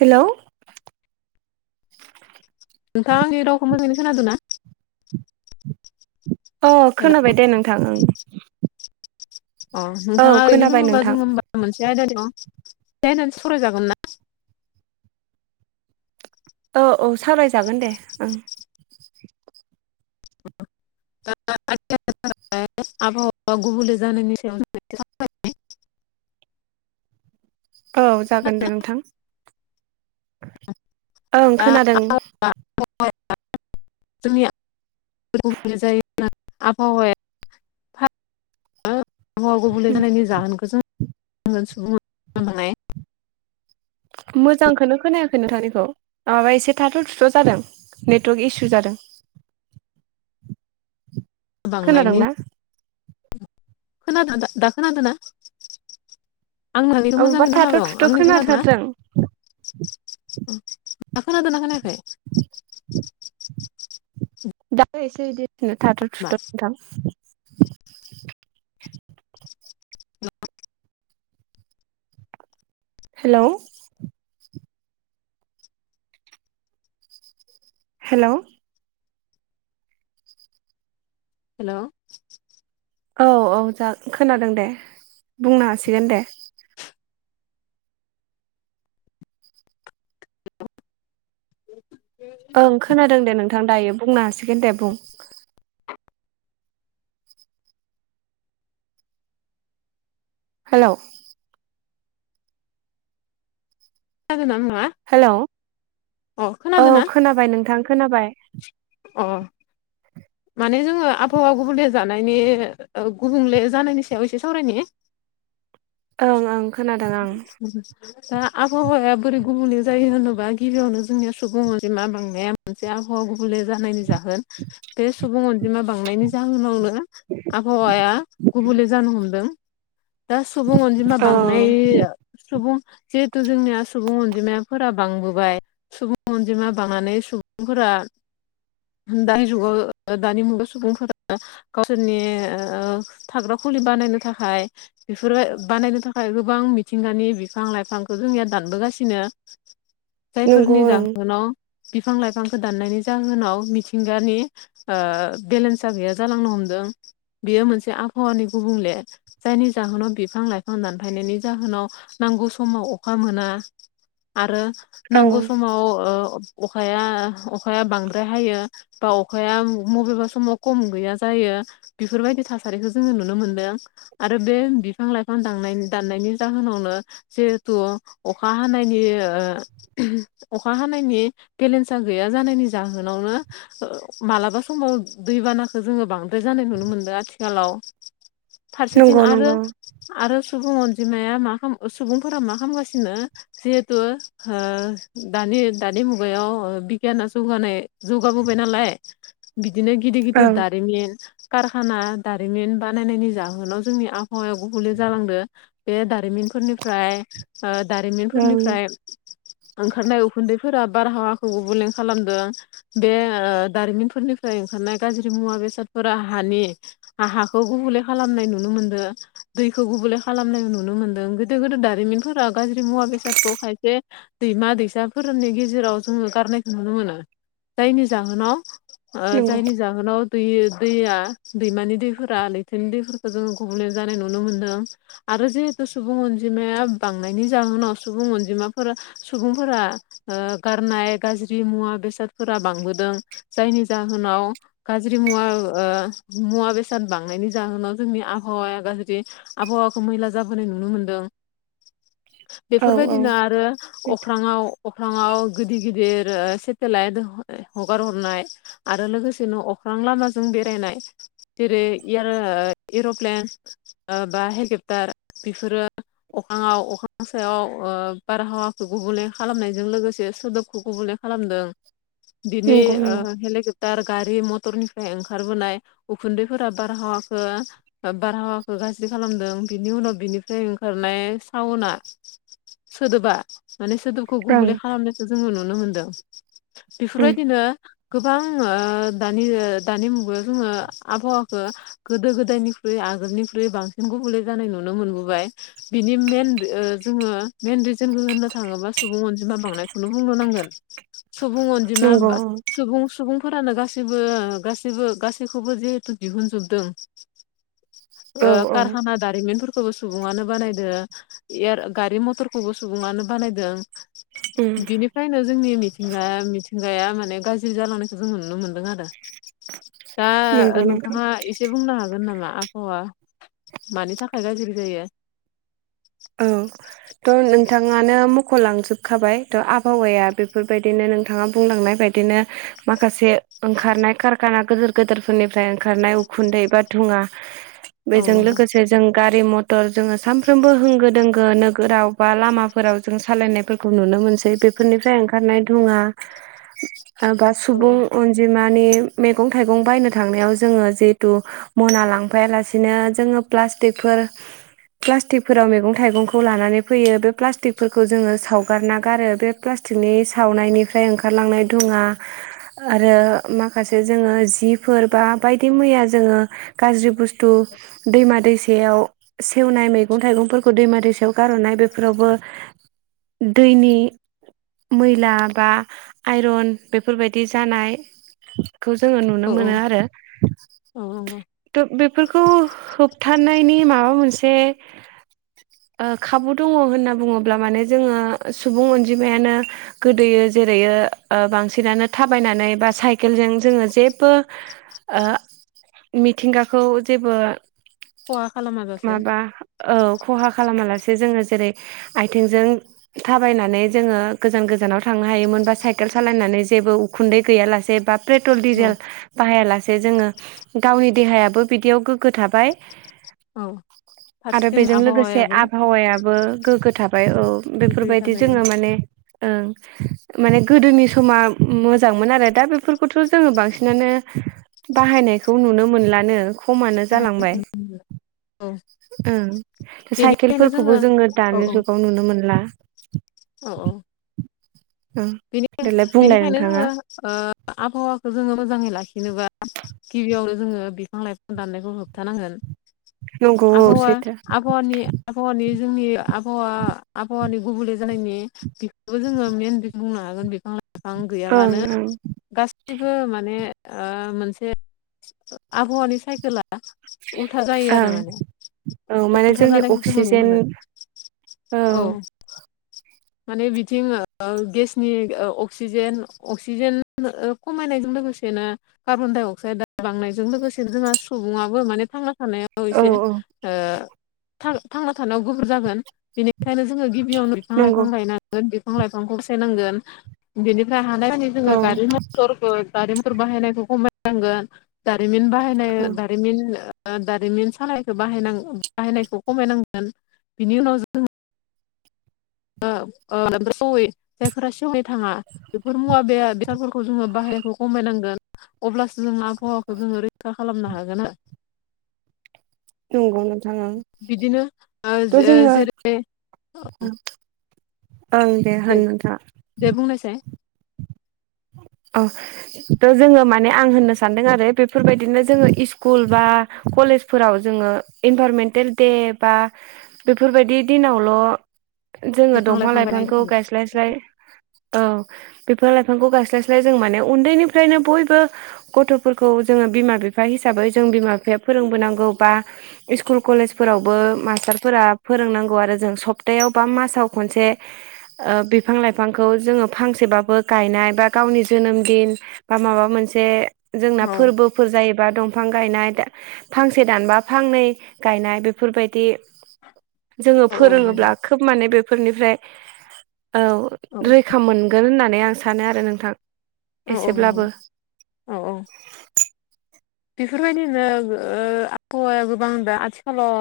Hello. नोंथाङा आंनि रावखौ मोजाङै खोनादोंना? अ हेल' खोनाबाय दे नोंथां ओं। अ औ नोंथाङा ओरैनो खोनाबाय दोङोबा नोंथां जोङो होमबा मोनसे आयदाानियाव [inaudible] औ औ सावरायजागोन दे ओं। [inaudible] [inaudible] आबहावा गुबुले जानायनि सायाव [inaudible] औ जागोन दे नोंथां। ओं खोनादों। [inaudible] जोंनिया [inaudible] आबहावाया आबहावा गुबुंले जानायनि जाहोनखौ जोङो सुबुं [inaudible] मोजांखोनो खोनायाखै नोंथांनिखौ माबा एसे थाथ' थुथ' जादों। नेटवार्क इसु जादों। बांनायनि खोनादोंना खोनादों दा खोनादों ना? आं नोंनिखौ अबेबा मोजाङै थाथ' खोनादं। थुथ' आंनिखो खोनादों ना? खोनाथारदों दा खोनादोना खोनायाखै? दाबो एसे इदिनो थाथ' मा थुथ' नोंथां। [inaudible] हेलौ। हेल' हेल' औ औ जा खोनादों दे बुंनो हासिगोन दे। [inaudible] ओं खोनादों दे नोंथां दायो बुंनो हासिगोन दे बुं। हेलौ [unintelligible] हेलौ अ औ खोनादों ना? खोनाबाय नोंथां खोनाबाय। अ माने जोङो आबहावा गुबुंले जानायनि ओ गुबुंले जानायनि सायाव एसे सावरायनि। ओं ओं खोनादों आं। दा आबहावाया बोरै गुबुंले जायो होनोबा गिबियावनो जोंनिया सुबुं अनजिमा बांनाया मोनसे आबहावा गुबुंले जानायनि जाहोन बे सुबुं अनजिमा बांनायनि जाहोनावनो आबहावाया गुबुंले जानो हमदों दा सुबुं अनजिमा बांनाय औ सुबुं जिहेतु जोंनिया सुबुं अनजिमायाफोरा बांबोबाय। सुबुं अनजिमा बांनानै सुबुंफोरा दानि जुगाव ओ दानि मुगायाव सुबुंफोरा गावसोरनि ओ थाग्रा खुलि बानायनो थाखाय बेफोरबाय बानायनो थाखाय गोबां मिथिंगानि बिफां लाइफांखौ जोंनिया दानबोगासिनो। [inaudible] जायफोरनि ओं जाहोनाव बिफां लाइफांखौ दाननायनि जाहोनाव मिथिंगानि ओ बेलेन्सा गैया जालांनो हमदों बेयो मोनसे आबहावानि गुबुंले जायनि जाहोनाव बिफां लाइफां दानफायनायनि जाहोनाव नांगौ समाव अखा मोना। आरो औ नांगौ समाव ओ अखाया अखाया बांद्राय हायो बा अख खाया उम मबेबा समाव कम गैया जायो बेफोरबायदि थासारिखो जोङो नुनो मोनदों। आरो बे बिफां -लाइफां दांनाय [unintelligible] दाननायनि जाहोनावनो जिहेथु अखा हानायनि ओ [unintelligible] अखा हानायनि बेलेन्सा गैया जानायनि जाहोनावनो ओ मालाबा समाव दैबानाखो जोङो बांद्राय जानाय नुनो मोनदो आथिखालाव। फारसेथिं नंगौ आरो नंगौ आरो सुबुं अनजिमाया मा खाम ओ सुबुंफोरा मा खामगासिनो जिहेतु हो दानि दानि मुगायाव ओ बिगियाना जौगानाय जौगाबोबाय नालाय बिदिनो गिदिर औ गिदिर दारिमिन कारखाना दारिमिन बानायनायनि जाहोनाव जोंनि आबहावाया गुबले जालांदो बे दारिमिनफोरनिफ्राय ओ ओं दारिमिनफोरनिफ्राय ओंखारनाय उखुन्दैफोरा बारहावाखौ गुबुले खालामदों बे ओ दारिमिनफोरनिफ्राय ओंखारनाय गाज्रि मुवा बेसादफोरा हानि आ हाखौ गुबुले खालामनाय नुनो मोनदो दैखौ गुबुले खालामनाय नुनो मोन्दों गोदो गोदो दारिमिनफोरा गाज्रि मुवा बेसादखौ खायसे दैमा -दैसाफोरनि गेजेराव जोङो गारनायखौ नुनो मोनो जायनि जाहोनाव ओ नंगौ जायनि जाहोनाव दैयो दैया दैमानि दैफोरा लैथोनि दैफोरखो जोङो गुबुंले जानाय नुनो मोन्दों। आरो जिहेतु सुबुं अनजिमाया बांनायनि जाहोनाव सुबुं अनजिमाफोरा सुबुंफोरा ओ गारनाय गाज्रि मुवा बेसादफोरा बांबोदों। जायनि जाहोनाव गाज्रि मुवा ओ मुवा बेसाद बांनायनि जाहोनाव जोंनि आबहावाया गाज्रि आबहावाखौ मैला जाबोनाय नुनो मोन्दों। औ औ बेफोरबायदिनो आरो अख्राङाव अख्राङाव गिदि गिदिर ओ सेटेलाइट [unintelligible] हगार हरनाय आरो लोगोसेनो अख्रां लामाजों बेरायनाय जेरै इयाल ओ एर'प्लेन ओ बा हेलिप्टार बेफोरो अखाङाव अखां सायाव ओ बारहावाखौ गुबुले खालामनायजों लोगोसे सोदोबखौ गुबुले खालामदों बिनि नंगौ ओ नंगौ हेलिकेप्टार गारि मटरनिफ्राय ओंखारबोनाय उखुन्दैफोरा बारहावाखो ओ बारहावाखो गाज्रि खालामदों बिनि उनाव बिनिफ्राय ओंखारनाय साउआ सोदोबा माने सोदोब खौ ओं गुबुले खालामनायखौ जोङो नुनो मोनदों उम बेफोरबायदिनो गोबां ओ दानि ओ दानि मुगायाव जोङो आबहावाखो गोदो गोदायनिख्रुइ आगोलनिख्रुइ बांसिन गुबुले जानाय नुनो मोनबोबाय। बिनि मेन ओ जोङो मेन रिजोनखो होननो थाङोबा सुबुं अनजिमा बांनायखौनो बुंनो नांगोन। सुबुं अन्जिमा नंगौ बा औ सुबुं सुबुंफोरानो गासैबो ओ गासैबो गासैखौबो जिहेतु दिहुनजोबदों ओ औ कारहाना दारिमिनफोरखौबो सुबुङानो बानायदो। इयार गारि मटरखौबो सुबुङानो बानायदों। उम बेनिफ्रायनो जोंनि मिथिंगाया मिथिंगाया माने गाज [unintelligible] जालांनायखौ जों नुनो मोनदों आरो दा ओ नंगौ नोंथां नोंथाङा एस से बुंनो हागोन नामा? आबहावा मानि थाखाय गाज्रि जायो औ। त' नोंथाङानो मख'लांजोबखाबाय त' आबहावाया बेफोरबायदिनो नोंथाङा बुंलांनाय बायद दिनो माखासे ओंखारनाय कारकाना गोदोर गोदोरफोरनिफ्राय ओंखारनाय उखुन्दै बा धुङा औ बेजों नंगौ लोगोसे जों गारि मटर जोङो सानफ्रोमबो हों [unintelligible] गो दोंगो नोगोराव बा लामाफोराव जों सालायनायफोरखौ नुनो मोनसै बेफोरनिफ्राय ओंखारनाय दुङा ओ बा औ सुबुं अनजिमानि मैगं थाइगं बायनो थांनायाव जोङो जिहेतु मना लांफायालासिनो जोङो प्लास्टिफोर फ्लास्टिक फोराव मैगं थाइगंखौ लानानै फैयो बे प्लास्टिकफोरखौ जोङो सावगारना गारो बे प्लास्टिकनि सावनायनि जाय ओंखारलांनाय धुङा आरो माखासे जोङो जिब फोर बा बायदि मैया जोङो गाज्रि बुस्थु दैमा दैसेायाव सेवनाय मैगं थाइगंफोरखौ दैमा दैसायाव गारह'नाय बेफोरावबो दैनि मैला बा आइरन बेफोरबायदि जानाय खौ जोङो औ नुनो मोनो औ आरो। औ नंगौ। थ' बेफोरखौ होबथनायनि माबा मोनसे खाबु दङ होनना बुङोब्ला माने जोङो सुबुं अनजिमायानो गोदोयो जेरैयो बांसिनानो थाबायनानै बा साइकेलजों जोङो जेबो ओ मिथिंगाखौ जेबो खहा खालामाजासे माबा औ खहा खालामालासे जोङो जेरै आथिंजों थाबायनानै जोङो गोजान गोजानाव थांनो हायोमोन बा साइकेल सालायनानै जेबो उखुन्दै गैयालासे बा पेट्रल औ डिजेल बाहायालासे जोङो गावनि देहायाबो बिदियाव गोग्गो थाबाय। औ आरो फारसेथिं बेजों लोगोसे आबहावायाबो आबहावायाबो गोग्गो थाबाय औ। गोग्गोयै बेफोरबायदि थाबाय जोङो माने ओं माने गोदोनि समा मोजांमोन आरो दा बेफोरखौथ' जोङो बांसिनानो बाहायनायखौ नुनो मोनलानो खमानो जालांबाय [inaudible] ओं साइकेलफोरखौबो जोङो औ दानि जुगाव नुनो मोनला। औ औ। ओं देलाय बिनिखायनो बुंलाय बेनिखायनो नोंथाङा जोङो आबहावाखौ जोङो मोजाङै लाखिनोबा गिबियावनो जोङो बिफां लाइफां दाननायखौ होबथानांगोन नंगौ औ आबहावा सैथो आबहावानि आबहावानि जोंनि आबहावा आबहावानि गुबले जानायनि बेखौबो जोङो मेन बुंनो हागोन बिफां लाइफां ओं गैयाबानो ओं गासिबो माने ओ मोनसे आबहावानि साइकेला उल्था जायो आरो ओं औ माने उल्था जोंनि जानायखौ जों नुनो अक्सिजेन मोनो। औ माने बिथिं गेसनि अक्सिजेन अक्सिजेन खमायनायजों लोगोसेनो कार्बन डाइ अक्साइद बांनायजों लोगोसेनो जोंहा सुबुङाबो माने थांना थानायाव औ एसे औ ओ थां थांना थानायाव गोब्राब जागोन बेनिखायनो जोङो गि बियावनो बिफां लाइफां नंगौ गायनांगोन बिफां लाइफांखौ [inaudible] बिनि [inaudible] औ गारि मथरखौ गारि मथर बाहायनायखौ खमायनांगोन जारिमिन बा [inaudible] औ बिनि दारिमिन सालायखौ बाहायनायखौ खमायनांगोन बिनि उनाव जो [inaudible] जायफोरा सेवनो थाङा बेफोर मुवा बे बेसादफोरखौ जोङो बाहायनायखौ खमायनांगोन। अब्लासो जों आबहावाखौ जोङो रैखा खालामनो हागोन आ नंगौ नोंथाङा ओं बिदिनो थ' जोङो जेरै ओं दे होनबा। दे बुंनायसाय। अ थ' जोङो माने आं होननो सानदों आरो बेफोरबायदिनो जोङो इस्कुल बा कलेजफोराव जोङो इनभारमेन्टेल दे बा बेफोरबायदि दिनावल' जोङो बिफां दंफां लाइफां लाइफांखौ गायनाय गायस्लायस्लाय औ बेफोर बिफांखौ गायस्लायस्लाय जों माने उन्दैनिफ्रायनो बयबो गथ'फोरखौ जोङो बिमा बिफा हिसाबै जों बिमा बिफाया फोरोंबोनांगौ बा स्कुल कलेजफोरावबो मास्टारफोरा फोरोंनांगौ आरो जों सप्तायाव बा मासाव खनसे बिफां लाइफांखौ जोङो फांसेबाबो गायनाय बा गावनि जोनोम दिन बा माबा मोनसे जोंना औ फोरबो फोर जायोबा दंफां गायनाय फांसे दानबा फांनै गायनाय बेफोरबायदि जोङो औ औ नंगौ फोरोङोब्ला खोब माने बेफोरनिफ्राय औ रैखा मोनगोन होननानै आं सानो आरो नोंथां औ औ नंगौ एसेब्लाबो औ औ बेफोरबायदिनो आबहावाया गोबां दा आथिखालाव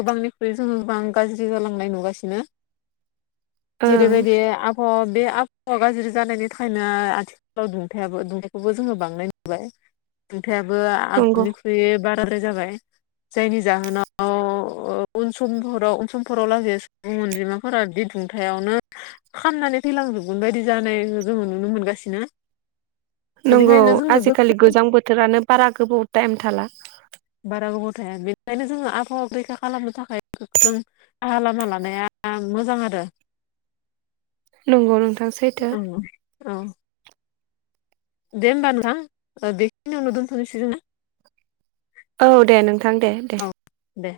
गोबांनि बे जब आं गाज्रि जालांनाय नुगासिनो [inaudible] जेरैबायदि आबहावा बे आबहावा गाज्रि जानायनि थाखायनो आथिखाल दुंथायखौबो जोङो बांनाय नुबाय दुंथायाबो नंगौ आगोलनि बे बाराद्राय जाबाय जायनि जाहोनाव उन समफोराव उन समफोराव लासै अनजिमाफोरा बि दुंथायावनो खाननानै थैलांजोबगोन बायदि जानायखौ जोङो नुनो मोनगासिनो नंगौ बेनिखायनो जोंनो आजिखालि गोजां बोथोरानो बारा गोबाव टाइम थाला बारा गोबाव थाया बेनिखायनो जोङो आबहावा रैखा खालामनो थाखाय गोख्रों राहा लामा लानाया मोजां आरो नंगौ नोंथां सैथो औ औ दे होमबा नोंथां ओ बेखिनिआवनो दोनथ'नोसै जों ना औ दे नोंथां दे दे औ दे